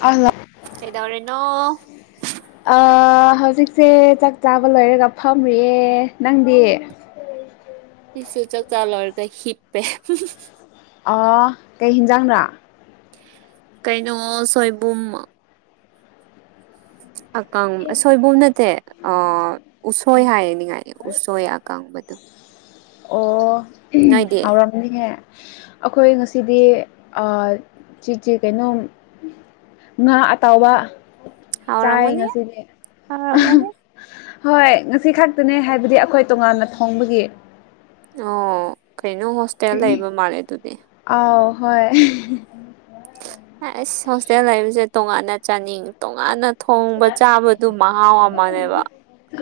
ꯂ ꯀꯩꯗꯧꯔꯦꯅꯣ ꯑ ꯍꯧꯖꯤꯛꯁꯦ ꯆꯥꯛ ꯆꯥꯕ ꯂꯣꯏꯔꯒ ꯐꯝꯔꯤꯌꯦ ꯅꯪꯗꯤ꯫ ꯇꯁ ꯆ ꯆꯥꯂꯔ ꯀ ꯍꯤꯞꯄꯦ ꯀꯩ ꯍꯤꯟꯖꯥꯡꯅ ꯀꯩꯅꯣ ꯁꯣꯏꯕꯨꯝ ꯑ ꯀꯥꯡ ꯁꯣꯏꯕꯨꯝ ꯅꯠꯇꯦ ꯑ ꯎꯁꯣꯏ ꯍꯥꯏꯔꯅꯤꯡꯉꯥꯏ ꯎꯁꯣꯏ ꯑꯀꯪꯕꯗꯣ ꯑꯣ ꯅꯣꯏꯗꯤ ꯅꯤꯡꯍꯦ ꯑꯩꯈꯣꯏ ꯉꯁꯤꯗꯤ ꯆꯤꯆꯤ ꯀꯩꯅꯣꯝ ꯉꯥ ꯑꯇꯥꯎꯕ ꯍꯥꯎ ꯔꯃꯅꯤ ꯁꯤꯅꯦ ꯑꯍꯝ ꯍꯣꯏ ꯉꯁꯤ ꯈꯛꯇꯅꯦ ꯍꯥꯏꯕꯗꯤ ꯑꯩꯈꯣꯏ ꯇꯣꯉꯥꯟꯅ ꯊꯣꯡꯕꯒꯤ ꯑꯣ ꯀꯩꯅꯣ ꯍꯣꯁꯇꯦꯜ ꯂꯩꯕ ꯃꯥꯜꯂꯦ ꯑꯗꯨꯗꯤ ꯑꯥꯎ ꯍꯣꯏ ꯑꯩꯁ ꯍꯣꯁꯇꯦꯜ ꯂꯩꯕꯁꯦ ꯇꯣꯉꯥꯟꯅ ꯆꯥꯅꯤꯡꯉꯤ ꯇꯣꯉꯥꯟꯅ ꯊꯣꯡꯕ ꯆꯥꯕꯗꯨ ꯃꯍꯥꯎ ꯑꯃꯅꯦꯕ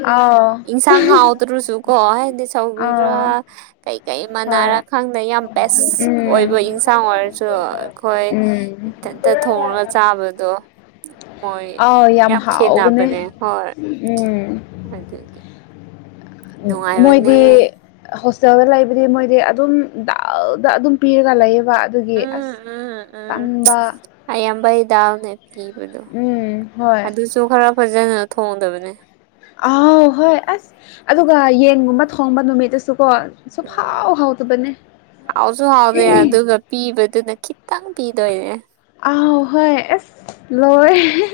ꯑ ꯏꯟꯁꯥꯡ ꯍꯥꯎꯗ꯭ꯔꯁꯨ ꯀꯣ ꯍꯥꯏꯗꯤ ꯑꯥꯎ ꯁꯧ꯭ꯔꯤꯔꯥ ꯀꯩꯀꯩ ꯍꯣꯏ ꯃꯅꯥꯔꯛ ꯈꯪꯗꯦ ꯌꯥꯝ ꯕꯦꯁꯛ ꯎꯝ ꯑꯣꯏꯕ ꯌꯦꯟꯁꯥꯡ ꯑꯣꯏꯔꯁꯨ ꯍꯣꯏ ꯎꯝ ꯏꯊꯟꯇ ꯊꯣꯡꯉꯒ ꯆꯥꯕꯗꯣ ꯃꯣꯏ ꯑꯥꯎ ꯌꯥꯝ ꯍꯥꯎꯕꯅꯦ ꯈꯦꯠꯅꯕꯅꯦ ꯍꯣꯏ ꯎꯝ ꯀꯃꯥꯏꯇꯧꯒꯦ ꯃꯣꯏꯗꯤ ꯍꯣꯁꯇꯦꯜꯗ ꯂ ꯍꯥꯏꯕꯗꯤ ꯃꯣꯏꯗꯤ ꯑꯗꯨꯝ ꯗꯗ ꯑꯗꯨꯝ ꯄꯤꯔꯒ ꯂꯩꯌꯦꯕ ꯑꯗꯨꯒꯤ ꯎꯝ ꯑꯁ ꯎꯝ ꯎꯝ ꯇꯟꯕ ꯑꯌꯥꯝꯕꯩ ꯗꯥꯜꯅꯦ ꯄꯤꯕꯗꯣ ꯎꯝ ꯍꯣꯏ ꯑꯗꯨꯁꯨ ꯈꯔ ꯐꯖꯅ ꯊꯣꯡꯗꯕꯅꯦ ꯑꯥꯎ ꯍꯣꯏ ꯑꯁ ꯑꯗꯨꯒ ꯌꯦꯟꯒꯨꯝꯕ ꯊꯣꯡꯕ ꯅꯨꯃꯤꯠꯇꯁꯨ ꯀꯣ ꯎꯝ ꯍꯥꯎꯁꯨ ꯍꯥꯎꯗꯦ ꯌꯥ ꯑꯗꯨꯒ ꯄꯤꯕꯗꯨꯅ ꯈꯤꯇꯪ ꯄꯤꯗꯣꯏꯅꯦ ꯑ ꯍ ꯍꯣꯏ ꯑꯦꯁ ꯂꯣꯏꯍꯦ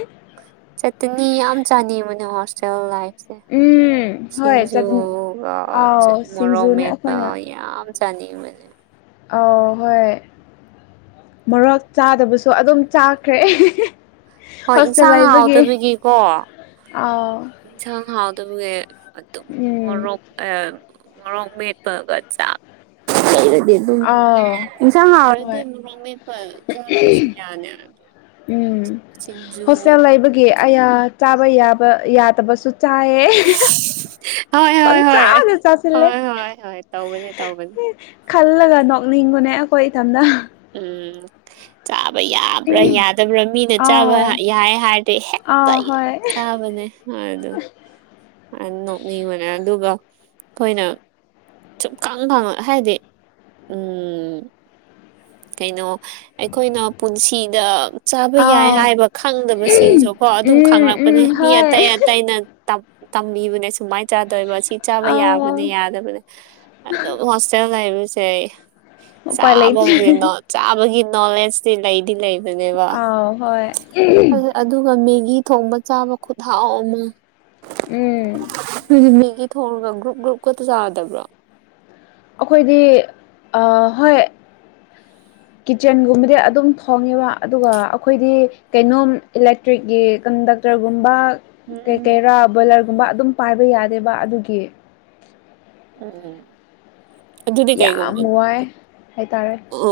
ꯆꯠꯇꯅꯤ ꯌꯥꯝ ꯆꯥꯅꯩ ꯃꯅꯦ ꯍꯣꯁꯇꯦꯜ ꯂꯥꯏꯐ ꯎꯝ ꯍꯣꯏ ꯆꯠꯅꯤ ꯁꯤꯡꯖꯨꯒ ꯑꯥꯎ ꯁꯤꯡꯖꯨꯅꯦ ꯃꯣꯔꯣꯃꯦꯦꯠꯄ ꯑꯩꯈꯣꯏꯅ ꯌꯥꯝ ꯆꯥꯅꯤꯡ ꯃꯟ ꯑ ꯍꯣꯏ ꯃꯣꯔꯣꯛ ꯆꯥꯗꯕꯁꯨ ꯑꯗꯨꯝ ꯆꯥꯈ꯭ꯔꯦ ꯍꯣꯏ ꯍꯣꯁꯇꯦꯜ ꯏꯟꯁꯥꯡ ꯂꯩꯕꯒꯤ ꯍꯥꯎꯗꯕꯒꯤꯀꯣ ꯑꯥꯎ ꯌꯦꯟꯁꯥꯡ ꯍꯥꯎꯗꯕꯒꯤ ꯑꯗꯨꯝ ꯎꯝ ꯃꯣꯔꯣꯛ ꯣꯃꯦꯠ ꯄꯒꯠ ꯆ ꯊ ꯂꯩꯔꯗꯤ ꯑꯗꯨꯝ ꯌꯦꯟꯁꯥꯡ ꯍꯥꯎꯔꯗꯤ ꯍꯣꯏ ꯑꯃꯃꯤ ꯆꯥꯗ꯭ꯔꯁꯨ ꯌꯥꯅꯤ ꯑꯗꯣ ꯎꯝ ꯁꯤꯡꯖꯨ ꯍꯣꯁꯇꯦꯜ ꯂꯩꯕꯒꯤ ꯑꯌꯥ ꯆꯥꯕ ꯌꯥꯕ ꯌꯥꯗꯕꯁꯨ ꯆꯌꯦ ꯍꯣꯏ ꯄꯪ ꯍꯣꯏ ꯆꯥ ꯍꯣꯏ ꯆꯁꯤ ꯂꯩꯦ ꯍꯣꯏ ꯍꯣꯏ ꯍꯣꯏ ꯇꯧꯕꯅꯦ ꯇꯧꯕꯅꯦ ꯈꯜꯂꯒ ꯅꯣꯛꯅꯤꯡꯕꯅꯦ ꯑꯩꯈꯣꯏ ꯏꯊꯝꯇ ꯎꯝ ꯆꯥꯕ ꯌꯥꯕ꯭ꯔꯥ ꯌꯥꯗꯕ꯭ꯔꯥ ꯃꯤꯅ ꯑꯥꯎ ꯆꯥꯕ ꯌꯥꯏ ꯍꯥꯏꯔꯗꯤ ꯍꯦꯛꯇ ꯑꯥꯎ ꯑꯩ ꯍꯣꯏ ꯆꯕꯅꯦ ꯍꯥꯎꯗꯨ꯫ ꯅꯣꯛꯅꯤ ꯑꯣꯏꯅ ꯑꯣꯏꯅ ꯑꯗꯨꯒ ꯑꯩꯈꯣꯏꯅ ꯁꯨꯝ ꯀꯪ ꯈꯉ ꯍꯥꯏꯗꯤ ꯎꯝ ꯀꯩꯅꯣ ꯑꯩꯈꯣꯏꯅ ꯄꯨꯟꯁꯤꯗ ꯆꯥꯕ ꯌꯥꯏ ꯑꯥꯎ ꯍꯥꯏꯕ ꯈꯪꯗꯕꯁꯤꯡꯁꯨ ꯀꯣ ꯑꯗꯨꯝ ꯎꯝ ꯈꯪꯪꯂꯛꯄꯅꯦ ꯎꯝ ꯃꯤ ꯍꯣꯏ ꯑꯇꯩ ꯑꯇꯩꯅ ꯇꯝꯕꯤꯕꯅꯦ ꯁꯨꯃꯥꯏꯅ ꯆꯥꯗꯣꯏꯕ ꯑꯁꯤ ꯆꯥꯕ ꯑꯥꯎ ꯌꯥꯕꯅꯦ ꯌꯥꯗꯕꯅꯦ ꯑꯗꯨꯝ ꯍꯣꯁꯇꯦꯜ ꯍꯥꯏꯕꯁꯦ ꯎꯄꯥꯏ ꯆꯥꯕ ꯂꯩꯇ꯭ꯔꯦ ꯆꯥꯕꯒꯤ ꯅꯣꯂꯦꯖꯇꯤ ꯂꯩꯗꯤ ꯂꯩꯕꯅꯦꯕ ꯑꯥꯎ ꯍꯣꯏ ꯑꯗꯨꯒ ꯃꯦꯒꯤ ꯊꯣꯡꯕ ꯆꯥꯕ ꯈꯨꯠꯊꯥꯎ ꯑꯃ ꯎꯝ ꯃꯦꯒꯤ ꯊꯣꯡꯒ ꯒ꯭ꯔꯨꯞ ꯒ꯭ꯔꯨꯞ ꯈꯇ ꯆꯥꯗꯕ꯭ꯔꯣ ꯑꯩꯈꯣꯏꯗꯤ ꯍꯣꯏ ꯀꯤꯠꯆꯟꯒꯨꯝꯕꯗꯤ ꯑꯗꯨꯝ ꯊꯣꯡꯉꯦꯕ ꯑꯗꯨꯒ ꯑꯩꯈꯣꯏꯗꯤ ꯀꯩꯅꯣꯝꯂ ꯦꯛꯇ꯭ꯔꯤꯛꯀꯤ ꯀꯟꯗꯛꯇꯔꯒꯨꯝꯕ ꯀꯩ ꯎꯝ ꯀꯩꯔꯥ ꯕꯣꯏꯂꯔꯒꯨꯝꯕ ꯑꯗꯨꯝ ꯄꯥꯏꯕ ꯌꯥꯗꯦꯕ ꯑꯗꯨꯒꯤ꯫ ꯎꯝ ꯑꯗꯨꯗꯤ ꯌꯥꯝ ꯀꯩꯒꯨꯝꯕ ꯋꯥꯏ ꯍꯥꯏꯇꯥꯔꯦ ꯑ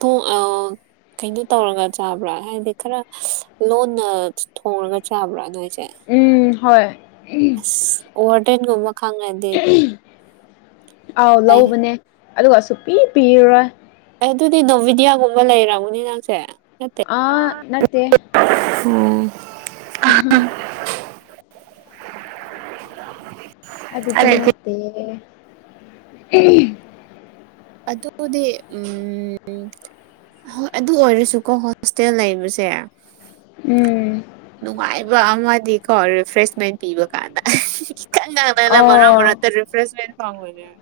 ꯇꯨꯡ ꯑ ꯀꯩꯅꯣ ꯇꯧꯔꯒ ꯆꯥꯕ꯭ꯔꯥ ꯍꯥꯏꯗꯤ ꯈꯔ ꯂꯣꯟꯅ ꯊꯣꯡꯉꯒ ꯆꯥꯕ꯭ꯔꯥ ꯅꯣꯏꯁꯦ ꯎꯝ ꯍꯣꯏ ꯑꯁ ꯑꯣꯔ ꯇꯥꯏꯟꯒꯃ ꯈꯪꯗꯤꯦ ꯑꯥꯎ ꯂꯧꯕꯅꯦ ꯑꯗꯨꯒ ꯁꯨꯛꯄꯤ ꯄꯤꯔꯔꯣꯏ ꯑꯗꯨꯗꯤ ꯅꯣꯚꯤꯗꯤꯌꯥꯒꯨꯝꯕ ꯂꯩꯔꯕꯅꯤ ꯅꯪꯁꯦ ꯅꯠꯇꯦ ꯑꯥ ꯑꯣ ꯑꯍꯥ ꯑꯗꯨꯗꯤ ꯅꯠꯇꯦ ꯎꯝ ꯑꯗꯣꯗꯤ ꯎꯝ ꯍꯣꯏ ꯑꯗꯨ ꯑꯣꯏꯔꯁꯨꯀꯣ ꯍꯣꯁꯇꯦꯜ ꯂꯩꯕꯁꯦ ꯎꯝ ꯅꯨꯡꯉꯥꯏꯕ ꯑꯃꯗꯤꯀꯣ ꯔꯤꯐ꯭ꯔꯦꯁꯃꯦꯟ ꯄꯤꯕ ꯀꯥꯟꯗ ꯈꯤꯇꯪ ꯀꯩꯅꯣ ꯑꯣ ꯃꯔꯛ ꯃꯔꯛꯇ ꯔꯤꯐ꯭ꯔꯦꯁꯃꯦꯟ ꯐꯪꯑꯣꯗꯔꯥ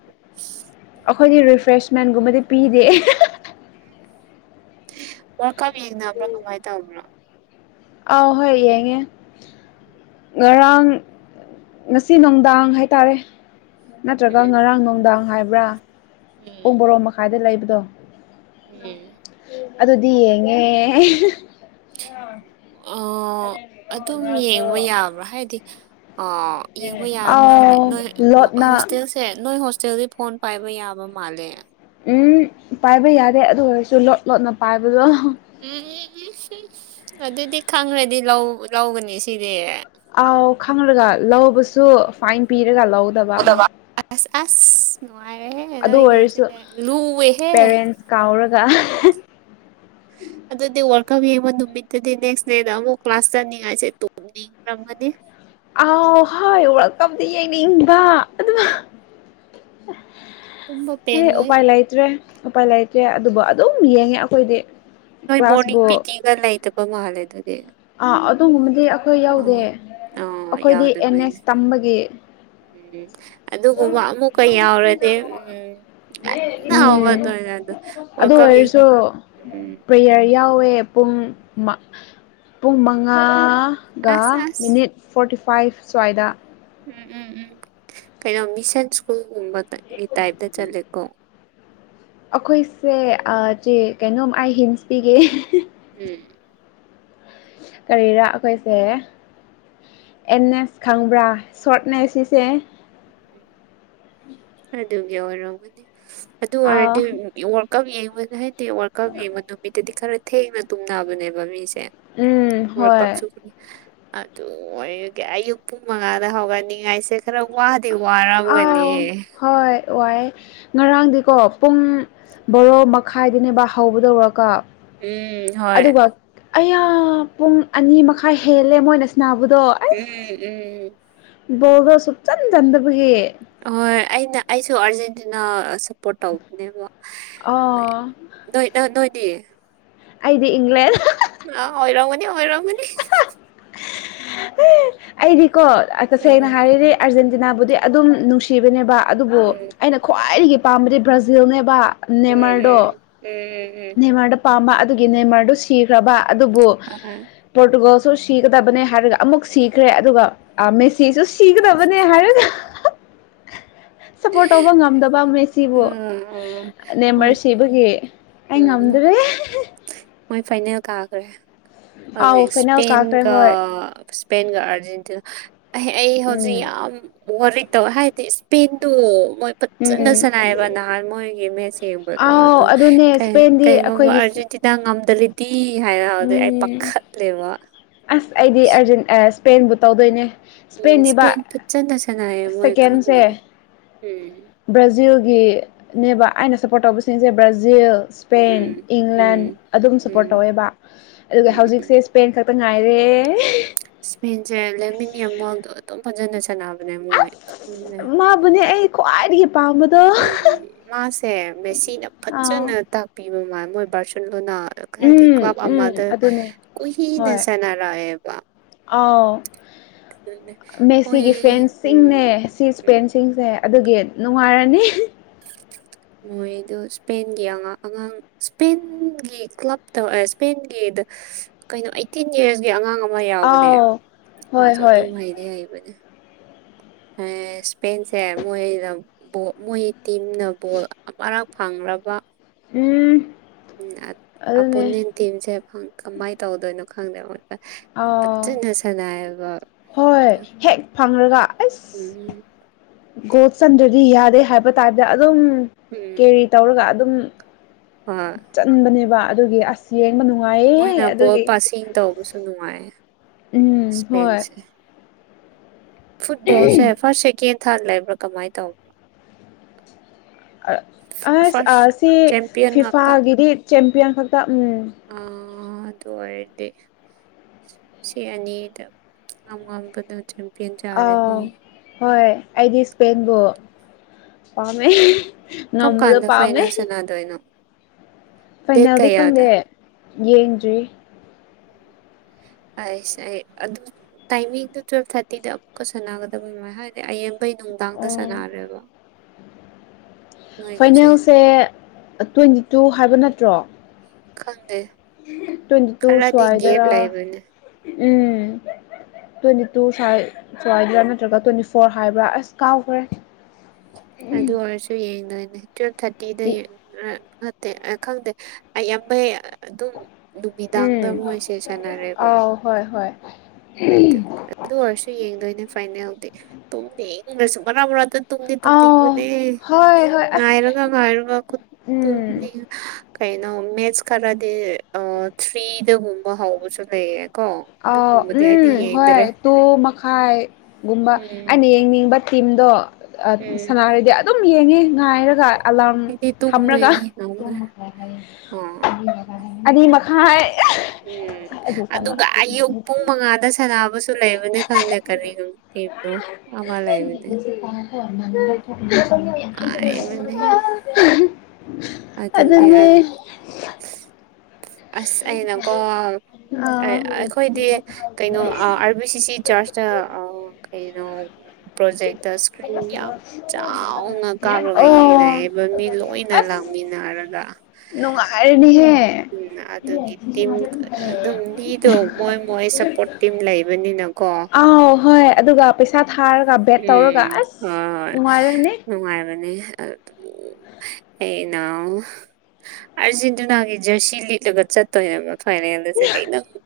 ꯑꯩꯈꯣꯏꯗꯤ ꯔꯤꯐ꯭ꯔꯦꯁꯃꯦꯟꯒꯨꯝꯕꯗꯤ ꯄꯤꯗꯦ ꯋꯥꯔꯀꯥꯞ ꯌꯦꯡꯅꯕ꯭ꯔꯥ ꯀꯃꯥꯏ ꯇꯧꯕ꯭ꯔꯥ ꯑꯥꯎ ꯍꯣꯏ ꯌꯦꯡꯉꯦ ꯉꯔꯥꯡ ꯉꯁꯤ ꯅꯨꯡꯗꯥꯡ ꯍꯥꯏꯇꯥꯔꯦ ꯅꯠꯇ꯭ꯔꯒ ꯉꯔꯥꯡ ꯅꯨꯡꯗꯥꯡ ꯍꯥꯏꯕ꯭ꯔꯥ ꯄꯨꯡ ꯎꯝ ꯕꯣꯔꯣ ꯃꯈꯥꯏꯗ ꯂꯩꯕꯗꯣ ꯎꯝ ꯑꯗꯨꯗꯤ ꯌꯦꯡꯉꯦ꯫ ꯑꯣ ꯑꯗꯨꯝ ꯌꯦꯡꯕ ꯌꯥꯕ꯭ꯔꯥ ꯍꯥꯏꯗꯤ ꯑ ꯌꯦꯡꯕ ꯌꯥꯔꯕ꯭ꯔꯣ ꯍꯥꯏꯗꯤ ꯑꯥꯎ ꯅꯣꯏ ꯂꯣꯠꯅ ꯍꯣꯁꯇꯦꯜ ꯁꯦ ꯅꯣꯏ ꯍꯣꯁꯇꯦꯜꯗꯤ ꯐꯣꯟ ꯄꯥꯏꯕ ꯌꯥꯕ ꯃꯥꯜꯂꯦ ꯎꯝ ꯄꯥꯏꯕ ꯌꯥꯗꯦ ꯑꯗꯨ ꯑꯣꯏꯔꯁꯨ ꯂꯣꯠ ꯂꯣꯠꯅ ꯄꯥꯏꯕꯗꯣ ꯎꯝ ꯎꯝ ꯎ ꯑꯗꯨꯗꯤ ꯈꯪꯈ꯭ꯔꯗꯤ ꯂꯧꯒꯅꯤ ꯁꯤꯗꯤ ꯑꯥꯎ ꯈꯪꯪꯂꯒ ꯂꯧꯕꯁꯨ ꯐꯥꯏꯟ ꯄꯤꯔꯒ ꯂꯧ ꯎꯗꯕ ꯑꯁ ꯑꯁ ꯅꯨꯡꯉꯥꯏꯔꯦꯍꯦ ꯑꯗꯨ ꯅꯣꯏꯒꯤꯁꯦ ꯑꯣꯏꯔꯁꯨ ꯂꯨꯑꯦꯍꯦ ꯄꯦꯔꯦꯟꯁ ꯀꯥꯎꯔꯒ ꯑꯗꯨꯗꯤ ꯋꯥꯔꯀꯞ ꯌꯦꯡꯕ ꯅꯨꯃꯤꯠꯇꯨꯗꯤ ꯅꯦꯛꯁ ꯗꯦꯗ ꯑꯃꯨꯛ ꯀ꯭ꯂꯥꯁ ꯆꯠꯅꯤꯡꯉꯥꯏꯁꯦ ꯇꯨꯝꯅꯤꯡ ꯌꯦꯡꯂꯃꯒꯅꯤ ꯑꯥꯎ ꯍꯣꯏ ꯋꯥꯔꯜ ꯀꯞꯇ ꯌꯦꯡꯅꯤꯡꯕ ꯑꯗꯨꯒ ꯇꯨꯝꯕ ꯑꯦ ꯄꯦꯟꯂꯣꯏ ꯎꯄꯥꯏ ꯂꯩꯥꯏꯇ꯭ꯔꯦ ꯎꯄꯥꯏ ꯂꯩꯇ꯭ꯔꯦ ꯑꯗꯨꯕꯨ ꯑꯗꯨꯝ ꯌꯦꯡꯉꯦ ꯑꯩꯈꯣꯏꯗꯤ ꯅꯣꯏ ꯃꯣꯔꯅꯤꯡ ꯀ꯭ꯂꯥꯁꯕꯨ ꯄꯤ ꯇꯤꯒ ꯂꯩꯇꯕ ꯃꯥꯜꯂꯦ ꯑꯗꯨꯗꯤ ꯑꯥ ꯑꯗꯨꯒꯨꯝꯕꯗꯤ ꯑꯩꯈꯣꯏ ꯌꯥꯎꯗꯦ ꯑꯣ ꯑꯣ ꯑꯩꯈꯣꯏꯗꯤ ꯑꯦꯟ ꯌꯥꯎꯗꯕꯅꯦ ꯑꯦꯁ ꯇꯝꯕꯒꯤ ꯎꯝ ꯑꯗꯨꯒꯨꯝꯕ ꯑꯃꯨꯛꯀ ꯌꯥꯎꯔꯗꯤ ꯎꯝ ꯉꯟꯅ ꯎꯝ ꯍꯧꯒꯠꯇꯣꯏꯅꯦ ꯑꯗꯨ ꯑꯣꯏꯔꯁꯨ꯫ ꯎ ꯄ꯭ꯔꯦꯌꯔ ꯌꯥꯎꯋꯦ ꯄꯨꯡ ꯃꯥ ꯄꯨꯡ ꯃꯉꯥꯒ ꯑꯁ ꯑꯁ ꯃꯤꯅꯤꯠ ꯐꯣꯔꯇꯤ ꯐꯥꯏꯚ ꯁ꯭ꯋꯥꯏꯗ ꯎꯝ ꯎꯝ ꯎꯝ ꯀꯩꯅꯣ ꯃꯤꯁꯟ ꯁ꯭ꯀꯨꯜꯒꯨꯝꯕꯗꯒꯤ ꯇꯥꯏꯞꯇ ꯆꯠꯂꯦꯀꯣ ꯑꯩꯈꯣꯏꯁꯦ ꯑꯥ ꯆꯦ ꯀꯩꯅꯣꯝ ꯑꯩꯥ ꯍꯤꯟꯁ ꯄꯤꯒꯦ ꯎꯝ꯫ ꯀꯔꯤꯔꯥ ꯑꯩꯈꯣꯏꯁꯦ ꯑꯦꯟꯅꯦꯁ ꯈꯪꯕ꯭ꯔꯥ ꯁꯣꯔꯠꯅꯦ ꯁꯤꯁꯦ ꯎꯝ ꯑꯗꯨꯒꯤ ꯑꯣꯏꯔꯝꯒꯗꯤ ꯑꯗꯨ ꯑꯥ ꯑꯣꯏꯔꯗꯤ ꯑꯣꯔ ꯀꯞ ꯌꯦꯡꯕ ꯍꯥꯏꯗꯤ ꯑꯣꯔ ꯀꯞ ꯌꯦꯡꯕ ꯅꯨꯃꯤꯠꯇꯗꯤ ꯈꯔ ꯊꯦꯡꯅ ꯇꯨꯝꯅꯕꯅꯦꯕ ꯃꯤꯁꯦ ꯎꯝ ꯍꯣꯏ ꯋꯥꯜꯀꯞꯁꯨ꯫ ꯑꯗꯨ ꯑꯣꯏꯔꯒ ꯑꯌꯨꯛ ꯄꯨꯡ ꯃꯉꯥꯗ ꯍꯧꯒꯅꯤꯡꯉꯥꯏꯁꯦ ꯈꯔ ꯋꯥꯗꯤ ꯑꯥꯎ ꯋꯥꯔꯝꯒꯅꯤ ꯍꯣꯏ ꯋꯥꯥꯏꯑꯦ ꯉꯔꯥꯡꯗꯤꯀꯣ ꯄꯨꯡ ꯕꯣꯔꯣ ꯃꯈꯥꯏꯗꯅꯦꯕ ꯍꯧꯕꯗꯧꯔꯀ ꯎꯝ ꯍꯣꯏ ꯑꯗꯨ ꯑꯌꯥ ꯄꯨꯡ ꯑꯅꯤ ꯃꯈꯥꯏ ꯍꯦꯜꯂꯦ ꯃꯣꯏꯅ ꯁꯅꯥꯕꯗꯣ ꯎꯝ ꯎꯝ ꯒꯣꯜꯗꯣ ꯁꯨꯛꯆꯟ ꯆꯟꯗꯕꯒꯤ ꯍꯣꯏ ꯑꯩꯅ ꯑꯩꯁꯨ ꯑꯥꯔꯖꯦꯟꯇꯤꯅꯥ ꯁꯞꯄꯣꯔꯠ ꯇꯧꯕꯅꯦꯕ ꯃꯣꯏ ꯑꯣ ꯅꯣꯏ ꯅꯣꯏ ꯅꯣꯏꯗꯤ ꯑꯩꯗꯤ ꯏꯪ꯭ꯂꯟ ꯑꯥꯎ ꯑꯣꯏꯔꯝꯒꯅꯤ ꯑꯣꯏꯔꯝ [inaudible] ꯑꯦ ꯑꯩꯗꯤꯀꯣ ꯇꯁꯦꯡꯅ ꯎꯝ ꯍꯥꯏꯔꯔꯦ ꯑꯥꯔꯖꯦꯟꯇꯤꯅꯥꯕꯨꯗꯤ ꯑꯗꯨꯝ ꯅꯨꯡꯁꯤ ꯁꯤꯕꯅꯦꯕ ꯑꯗꯨꯕꯨ ꯎꯝ ꯑꯩꯅ ꯈ꯭ꯋꯥꯏꯗꯒꯤ ꯄꯥꯝꯕꯗꯤ ꯕ꯭ꯔꯥꯖꯤꯜꯅꯦꯕ ꯎꯝ ꯎꯝ ꯎꯝꯝ ꯅꯃꯔꯗ ꯄꯥꯝꯕ ꯑꯗꯨꯒꯤ ꯅꯦꯃꯔꯗꯨ ꯁꯤꯈ꯭ꯔꯕ ꯑꯗꯨꯕꯨ ꯑꯍꯣꯏ ꯄꯣꯔꯇꯨꯒꯜꯁꯨ ꯁꯤꯒꯗꯕꯅꯦ ꯍꯥꯏꯔꯒ ꯑꯃꯨꯛ ꯁꯤꯈ꯭ꯔꯦ ꯑꯗꯨꯒ ꯑ ꯃꯁꯤꯁꯨꯁꯨ ꯁꯤꯒꯗꯕꯅꯦ ꯍꯥꯏꯔꯒ ꯁꯞꯄꯣꯔꯠ ꯇꯧꯕ ꯉꯝꯗꯕ ꯑꯃ ꯎ ꯍꯣꯏ ꯏꯕꯒꯤ ꯑꯩ ꯉꯝꯗ꯭ꯔꯦ ꯃꯣꯏ ꯐꯥꯏꯅꯦꯜ ꯀꯥꯈ꯭ꯔꯦ ꯑꯥꯎ ꯍꯧꯖꯤꯛ ꯐꯥꯏꯅꯦꯜ ꯀꯥꯈ꯭ꯔꯦ ꯏꯁꯄꯦꯟꯒ ꯍꯣꯏ ꯏꯁꯄꯦꯟꯒ ꯑꯔꯖꯦꯟꯇꯤꯅꯥ꯫ ꯑꯩ ꯍꯧꯖꯤꯛ ꯎꯝ ꯌꯥꯝ ꯋꯥꯔꯤ ꯇꯧꯋꯦ ꯍꯥꯏꯗꯤ ꯏꯁꯄꯦꯟꯗꯣ ꯃꯣꯏ ꯐꯖꯅ ꯎꯝ ꯁꯅꯥꯏꯑꯦꯕ ꯅꯍꯥꯟ ꯃꯣꯏꯒꯤ ꯃꯦꯠꯁ ꯌꯦꯡꯕꯗꯣ ꯑꯥꯎ ꯑꯗꯨ ꯑꯗꯨꯅꯦ ꯏꯁꯄꯦꯟꯗꯤ ꯀꯩꯒꯨꯝꯕ ꯑꯩꯈꯣꯏꯒꯤ ꯑꯔꯖꯦꯟꯇꯤꯅ꯫ ꯁꯤꯗ ꯉꯝꯗꯂꯤꯗꯤ ꯍꯥꯏꯔ ꯍꯥꯏꯗꯤ ꯑꯩ ꯎꯝ ꯄꯥꯈꯠꯂꯦꯕ꯫ ꯑꯁ ꯑꯩꯗꯤ ꯑꯥꯔꯖꯦꯟ ꯁ꯭ꯄꯦꯟꯕꯨ ꯇꯧꯗꯣꯏꯅꯦ ꯎꯝ ꯏꯁꯄꯦꯟꯅꯤꯕ ꯏꯁꯄꯦꯟ ꯐꯠꯆꯟꯅ ꯁꯉꯥꯏꯌꯦ ꯃꯣꯏ ꯁꯦꯀꯦꯟꯁꯦ ꯈꯪꯗꯦ ꯎꯝ ꯕ꯭ꯔꯥꯖꯤꯜꯒꯤꯅꯦꯕ ꯑꯩꯅ ꯁꯞꯄꯣꯔꯠ ꯇꯧꯕꯁꯤꯡꯁꯦ ꯕ꯭ꯔꯥꯖꯤꯜ꯫ ꯁ꯭ꯄꯦꯟ ꯎꯝ ꯏꯪꯂꯦꯟ ꯎꯝ ꯑꯗꯨꯝ ꯁꯞꯄꯣꯔꯠ ꯎꯝ ꯇꯧꯋꯦꯕ ꯑꯗꯨꯒ ꯍꯧꯖꯤꯛꯁꯦ꯫ ꯁ꯭ꯄꯦꯟ ꯈꯛꯇ ꯉꯥꯏꯔꯦ ꯏꯁꯄꯦꯟꯁꯦ ꯂꯦꯃꯤꯟ ꯌꯃꯥꯜꯗꯣ ꯑꯗꯨꯝ ꯐꯖꯅ ꯁꯥꯟꯅꯕꯅꯦ ꯃꯣꯏ ꯈꯪꯗꯦ ꯃꯥꯕꯨꯅꯦ ꯑꯩ ꯈ꯭ꯋꯥꯏꯗꯒꯤ ꯄꯥꯝꯕ ꯎꯝ ꯃꯥꯁꯦ ꯃꯦꯁꯤꯅ ꯑꯥꯎ ꯐꯖꯅ ꯇꯥꯛꯄꯤꯕ ꯃꯥꯜ ꯃꯣꯏ ꯕꯥꯔꯁꯦꯂꯣꯅꯥ ꯍꯥꯏꯗꯤ ꯎꯝ ꯀ꯭ꯂꯕ ꯎꯝ ꯑꯃꯗ ꯑꯗꯨꯅꯦ ꯀꯨꯏꯅ ꯍꯣꯏ ꯁꯟꯅꯔꯛꯑꯦꯕ꯫ ꯑꯥꯎ ꯃꯣꯏ ꯃꯦꯁꯤꯒꯤ ꯎꯝ ꯐꯦꯟꯁꯤꯡꯅꯦ ꯁꯤꯒꯤ ꯎꯝ ꯏꯁꯄꯦꯟꯁꯤꯡꯁꯦ꯫ ꯑꯗꯨꯒꯤ ꯅꯨꯡꯉꯥꯏꯔꯅꯤ ꯃꯣꯏ ꯑꯗꯨ ꯏꯁꯄꯦꯟꯒꯤꯥ ꯑꯉꯥꯡ ꯏꯁꯄꯦꯟꯒꯤ ꯀ꯭ꯂꯕꯇ ꯏꯁꯄꯦꯟꯒꯤꯗ ꯀꯩꯅꯣ ꯑꯩꯇꯤꯟ ꯏꯔꯁꯀꯤ ꯑꯉꯥꯡ ꯑꯃ ꯌꯥꯎꯕꯅꯦ ꯑꯥꯎ ꯍꯣꯏ ꯃꯥꯁꯨ ꯍꯣꯏ ꯑꯗꯨꯝ ꯍꯩꯗꯤ ꯍꯩꯕꯅꯦ ꯏꯁꯄꯦꯟꯁꯦ ꯃꯣꯏꯅ ꯃꯣꯏ꯫ ꯇꯤꯝꯅ ꯕꯣꯜ ꯑꯃꯔꯛ ꯐꯪꯂꯕ ꯎꯝ ꯎꯝ ꯑꯗꯨꯅꯦ ꯑꯄꯣꯅꯦꯟ ꯇꯤꯝꯁꯦ ꯀꯃꯥꯏꯅ ꯇꯧꯗꯣꯏꯅꯣ ꯈꯪꯗꯦ ꯃꯣꯏ ꯑꯥꯎ ꯐꯖꯅ ꯁꯅꯥꯏꯌꯦꯕ ꯍꯣꯏ ꯍꯦꯛ ꯐꯪꯔꯒ ꯑꯁ ꯎꯝ꯫ ꯒꯣꯜ ꯆꯟꯗ꯭ꯔꯗꯤ ꯌꯥꯗꯦ ꯍꯥꯏꯕ ꯇꯥꯏꯞꯇ ꯑꯗꯨꯝ ꯎꯝ ꯀꯦꯔꯤ ꯇꯧꯔꯒ ꯑꯗꯨꯝ [unintelligible] ꯆꯟꯕꯅꯦꯕ ꯑꯗꯨꯒꯤ ꯑꯁ꯫ ꯌꯦꯡꯕ ꯅꯨꯡꯉꯥꯏꯌꯦꯍꯦ ꯃꯣꯏꯅ ꯕꯣꯜ ꯑꯗꯨꯒꯤ ꯄꯥꯁꯤꯡ ꯇꯧꯕꯁꯨ ꯅꯨꯡꯉꯥꯏ ꯎꯝ ꯍꯣꯏ꯫ ꯏꯁꯄꯦꯟꯁꯦ ꯐꯨꯠꯕꯣꯜꯁꯦ ꯐꯥꯔꯁ ꯁꯦꯀꯦꯟ ꯊꯥꯔꯠ ꯂꯩꯕ꯭ꯔꯥ ꯀꯃꯥꯏꯅ ꯇꯧ꯫ ꯑꯁ ꯑꯥꯁꯤ ꯆꯦꯝꯄꯤꯌꯟ ꯉꯥꯛꯇ ꯐꯤꯐꯥꯒꯤꯗꯤ ꯆꯦꯝꯄꯤꯌꯟ ꯈꯛꯇ ꯎꯝ ꯑ ꯑꯗꯨ ꯑꯣꯏꯔꯗꯤ꯫ ꯁꯤ ꯑꯅꯤꯗ ꯑꯉꯝꯕꯗꯨ ꯆꯦꯝ ꯑ ꯍꯣꯏ ꯑꯩꯗꯤ ꯏꯁꯄꯦꯟꯕꯨ ꯄꯥꯝꯃꯦ ꯉꯝꯕꯗ ꯄꯥꯝꯃꯦ ꯑꯗꯣꯏꯅꯣ꯫ ꯐꯥꯏꯅꯦꯜꯗꯤ ꯈꯪꯗꯦ ꯌꯦꯡꯗ꯭ꯔꯤ꯫ ꯑꯩꯁ ꯑꯩ ꯑꯗꯨ ꯇꯥꯏꯃꯤꯡꯗꯣ ꯇꯨꯋꯦꯜꯞ ꯊꯥꯔꯇꯤꯗ ꯑꯃꯨꯛꯀ ꯁꯥꯟꯅꯒꯗꯕ ꯃ ꯍꯥꯏ ꯗꯤ ꯑꯌꯦꯝꯕꯩ ꯅꯨꯡꯗꯥꯡꯗ ꯑꯣ ꯁꯥꯟꯅꯔꯦꯕ꯫ ꯅꯣꯏꯒꯤꯁꯦ ꯐꯥꯏꯅꯦꯜꯁꯦ ꯇ꯭ꯋꯦꯟꯇꯤ ꯇꯨ ꯍꯥꯏꯕ ꯅꯠꯇ꯭ꯔꯣ꯫ ꯈꯪꯗꯦ ꯇ꯭ꯋꯦꯟꯇꯤ ꯇꯨ ꯈꯔꯗꯤ ꯒꯦꯞ ꯁꯋꯥꯏꯗꯔꯥ ꯂꯩꯕꯅꯦ ꯎꯝ꯫ ꯇ꯭ꯋꯦꯟꯇꯤ ꯇꯨ ꯁꯥꯏ ꯁ꯭ꯋꯥꯏꯗ꯭ꯔꯥ ꯅꯠꯇ꯭ꯔꯒ ꯇ꯭ꯋꯦꯟꯇꯤ ꯐꯣꯔ ꯍꯥꯏꯕ꯭ꯔꯥ ꯑꯁ ꯀꯥꯎꯈ꯭ꯔꯦ꯫ ꯑꯗꯨ ꯑꯣꯏꯔꯁꯨ ꯌꯦꯡꯗꯣꯏꯅꯦ ꯇꯨꯋꯦꯜꯞ ꯊꯥꯔꯇꯤꯗ [unintelligible] ꯈꯪꯗꯦ ꯑꯩꯌꯥꯝꯕꯩ ꯑꯗꯨꯝ꯫ ꯅꯨꯃꯤꯗꯥꯡꯗ ꯎꯝ ꯃꯣꯏꯁꯦ ꯁꯥꯟꯅꯔꯦꯕ ꯑꯥꯎ ꯍꯣꯏ ꯍꯣꯏ ꯑꯗꯨ ꯑꯗꯨ ꯑꯣꯏꯔꯁꯨ ꯌꯦꯡꯗꯣꯏꯅꯦ ꯐꯥꯏꯅꯦꯜꯗꯤ ꯇꯨꯝꯅꯤꯡꯂꯁꯨ ꯃꯔꯥꯛ ꯃꯔꯥꯛꯇ ꯇꯨꯝ ꯑꯥꯎ ꯇꯨꯝꯅꯤꯡꯕꯅꯦ ꯍꯣꯏ ꯍꯣꯏ ꯑꯁ ꯉꯥꯏꯔꯒ ꯉꯥꯏꯔꯒ ꯈꯨ ꯎꯝ ꯇꯨꯝꯅꯤꯡ ꯀꯩꯅꯣ ꯃꯦꯠꯁ ꯈꯔꯗꯤ ꯑ ꯊ꯭ꯔꯤꯗꯒꯨꯝꯕ ꯍꯧꯕꯁꯨ ꯂꯩꯌꯦ ꯑꯥꯎ ꯎꯝ ꯍꯣꯏ ꯇꯨ ꯃꯈꯥꯏꯒꯨꯝꯕ ꯎꯝ ꯑꯩꯅ ꯌꯦꯡꯅꯤꯡꯕ꯫ ꯇꯤꯝꯗꯣ ꯎꯝ ꯁꯅꯥꯔꯗꯤ ꯑꯗꯨꯝ ꯌꯦꯡꯉꯦ ꯉꯥꯏꯔꯒ ꯑꯂꯥꯔꯝ ꯑꯩꯗꯤ ꯊꯝꯂꯒ ꯇꯨꯝꯃꯒꯤ ꯇꯧꯕꯅꯦ ꯑꯥ ꯑꯅꯤ ꯃꯈꯥꯏ ꯎꯝ ꯑꯗꯨ ꯁꯥꯟꯅ ꯑꯗꯨꯒ ꯑꯌꯨꯛ ꯄꯨꯡ ꯃꯉꯥꯗ ꯁꯥꯟꯅꯕꯁꯨ ꯂꯩꯕꯅꯤ ꯈꯪꯗꯦ ꯀꯔꯤ ꯇꯤꯝꯅꯣ ꯑꯃ ꯂꯩꯕꯅꯦ꯫ ꯅꯨꯡꯉꯥꯏꯕꯅꯦ [unintelligible] ꯑꯗꯨꯅꯦ꯫ ꯑꯁ ꯑꯩꯅꯀꯣ ꯑ ꯑꯩꯈꯣꯏꯗꯤ ꯀꯩꯅꯣ ꯑꯥꯔꯕꯤ ꯁꯤ ꯁꯤ꯫ ꯆꯥꯖ ꯇ ꯑ ꯀꯩꯅꯣ ꯄ꯭ꯔꯣꯖꯦꯛꯇ ꯏꯁꯀ꯭ꯔꯤꯟ ꯌꯥꯝ ꯆꯥꯎꯅ ꯀꯥꯞꯂꯒ ꯌꯦꯡꯅꯩ ꯑꯣ ꯃꯤ ꯂꯣꯏꯅ ꯂꯥꯛꯃꯤꯟꯅꯔꯒ꯫ ꯅꯨꯡꯉꯥꯏꯔꯦꯅꯤꯍꯦ ꯑꯗꯨꯒꯤ ꯇꯤꯝ ꯑꯗꯨꯝ ꯃꯤꯗꯣ ꯃꯣꯏ ꯃꯣꯏ ꯁꯞꯄꯣꯔꯠ ꯇꯤꯝ ꯂꯩꯕꯅꯤꯅꯀꯣ [unintelligible] ꯑꯥꯎ ꯍꯣꯏ ꯑꯗꯨꯒ ꯄꯩꯁꯥ ꯊꯥꯔꯒ ꯕꯦꯠ ꯇꯧꯔꯒ ꯎꯝ ꯑꯁ ꯅꯨꯡꯉꯥꯏꯔꯅꯤ ꯍꯣꯏ ꯍꯣꯏ ꯅꯨꯡꯉꯥꯏꯕꯅꯤ ꯀꯩꯅꯣ꯫ ꯑꯥꯔꯖꯦꯟꯇꯤꯅꯥꯒꯤ ꯖꯔꯁꯤ ꯂꯤꯠꯂꯒ ꯆꯠꯇꯣꯏꯅꯦꯕ ꯐꯥꯏꯅꯦꯜꯗꯁꯦ ꯀ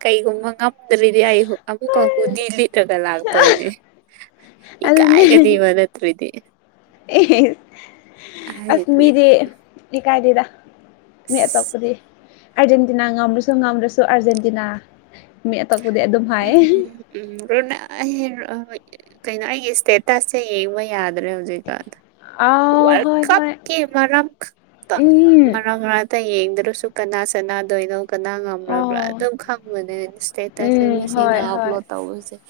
ꯀꯩꯒꯨꯝꯕ ꯇꯜꯂꯗꯤ ꯑꯩ ꯑꯃꯨꯛꯀ ꯍꯨꯗꯤ ꯂꯤꯠꯂꯒ ꯂꯥꯛꯇꯣꯏꯅꯦ ꯏꯀꯥꯏꯒꯅꯤꯕ ꯅꯠꯇꯔꯗꯤ ꯑꯦꯍꯦ ꯑꯁ ꯍꯥꯏꯗꯤ ꯃꯤꯗꯤ ꯏꯀꯥꯏ ꯗꯦꯗ ꯅꯦꯠ ꯑꯁ ꯇꯞꯄꯗꯤ꯫ ꯑꯥꯔꯖꯦꯟꯇꯤꯅꯥ ꯉꯝꯔꯁꯨ ꯉꯝꯗ꯭ꯔꯁꯨ ꯑꯥꯔꯖꯦꯟꯇꯤꯅꯥ ꯃꯤ ꯑꯇꯣꯞꯄꯗꯤ ꯑꯗꯨꯝ ꯍꯥꯏ ꯎꯝ ꯎꯝ ꯎꯝ ꯑꯍꯣꯏ ꯀꯩꯅꯣ ꯑꯩꯒꯤ ꯏꯁꯇꯦꯇꯁꯁꯦ ꯌꯦꯡꯕ ꯌꯥꯗ꯭ꯔꯦ ꯍꯧꯖꯤꯛꯀꯥꯟꯗ ꯑꯥꯎ ꯋꯥꯔ ꯍꯣꯏ ꯀꯞ ꯍꯣꯏ ꯀꯤ ꯃꯔꯝ꯫ ꯎꯝ ꯃꯔꯥꯛ ꯃꯔꯥꯛꯇ ꯌꯦꯡꯗ꯭ꯔꯁꯨ ꯀꯅꯥ ꯁꯅꯥꯗꯣꯏꯅꯣ ꯀꯅꯥ ꯉꯝ꯫ ꯎꯕ꯭ꯔꯥ ꯑꯣ ꯑꯗꯨꯝ ꯈꯪꯕꯅꯦ ꯏꯁꯇꯦꯇꯁ꯫ ꯎꯝ ꯍꯣꯏ ꯍꯣꯏ ꯇꯧꯔꯁꯦ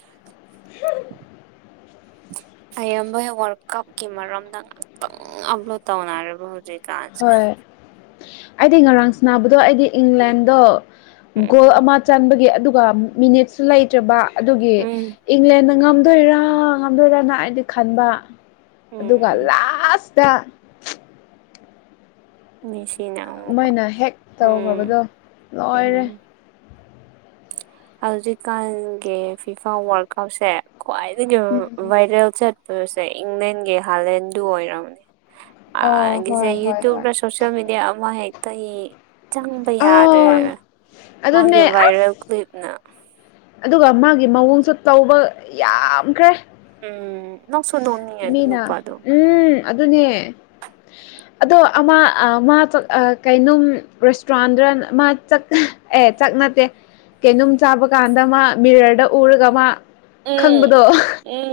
ꯑꯌꯥꯝꯕꯩ ꯋꯥꯔꯜ ꯀꯞꯀꯤ ꯃꯔꯝꯗ ꯉꯥꯛꯇꯪ ꯑꯞꯂꯣꯠ ꯇꯧꯅꯔꯦꯕ ꯍꯧꯖꯤꯛ ꯍꯣꯏ ꯑꯩꯗꯤ ꯉꯔꯥꯡ ꯁꯤꯕꯗꯣ ꯑꯩꯗꯤ ꯏꯪꯂꯦꯟꯗꯣ꯫ ꯒꯣꯜ ꯎꯝ ꯑꯃ ꯆꯟꯕꯒꯤ ꯑꯗꯨꯒ ꯃꯤꯅꯤꯠꯁꯨ ꯂꯩꯇ꯭ꯔꯕ ꯑꯗꯨꯒꯤ ꯎꯝ ꯏꯪꯂꯦꯟꯗ ꯉꯝꯗꯣꯏꯔꯥ ꯉꯝꯗꯣꯏꯔꯅ ꯍꯥꯏꯗꯤ ꯈꯟꯕ ꯑꯗꯨꯒ ꯎꯝ ꯂꯥꯁ ꯆꯥ ꯃꯦꯁꯤꯅꯥ꯫ ꯃꯣꯏꯅ ꯍꯦꯛ ꯇꯧꯈ꯭ꯔꯕꯗꯣ ꯂꯣꯏꯔꯦ꯫ ꯎꯝ ꯍꯧꯖꯤꯛꯀꯥꯟꯒꯤ ꯐꯤꯐꯥ ꯋꯥꯜꯀꯞꯁꯦ ꯈ꯭ꯋꯥꯏꯗꯒꯤ ꯚꯥꯏꯔꯦꯜ ꯆꯠ꯫ ꯑꯗꯨꯁꯦ ꯏꯪꯂꯦꯟꯒꯤ ꯍꯥꯂꯦꯟꯗꯨ ꯑꯣꯏꯔꯝꯅꯦ ꯑ ꯑꯗꯒꯤꯁꯦ ꯍꯣꯏ ꯍꯣꯏ ꯍꯣꯏ ꯌꯨꯇꯨꯌꯨꯞꯔ ꯁꯣꯁꯤꯦꯜ ꯃꯦꯗꯤꯌꯥ ꯑꯃ ꯍꯦꯛꯇ ꯌꯦꯡ ꯆꯪꯕ ꯌꯥꯗꯔꯦ꯫ ꯑꯥꯎ ꯃꯥꯒꯤ ꯑꯗꯨꯅꯦ ꯑꯁ ꯚꯥꯏꯔꯦꯜ ꯀ꯭ꯂꯤꯞꯅ ꯑꯗꯨꯒ ꯃꯥꯒꯤ ꯃꯑꯣꯡꯁꯨ ꯇꯧꯕ ꯌꯥꯝꯈ꯭ꯔꯦ ꯎꯝ ꯅꯣꯛꯁꯨ ꯅꯣꯛꯅꯤꯡꯉꯦ ꯑꯗꯨ ꯃꯤꯅ ꯅꯨꯄꯥꯗꯣ ꯎꯝ ꯑꯗꯨꯅꯦ꯫ ꯑꯗꯣ ꯑꯃ ꯃꯥ ꯀꯩꯅꯣꯝ ꯔꯦꯁꯇꯨꯔꯥꯟꯗ ꯃꯥ ꯆꯠ ꯑꯦ ꯆꯥꯛ ꯅꯠꯇꯦ ꯀꯩꯅꯅꯨꯡꯝ ꯆꯥꯕ ꯀꯥꯟꯗ ꯃꯥ ꯃꯤꯔꯔꯗ ꯎꯔꯒ ꯃꯥ ꯈꯪꯕꯗꯣ꯫ ꯎꯪ꯫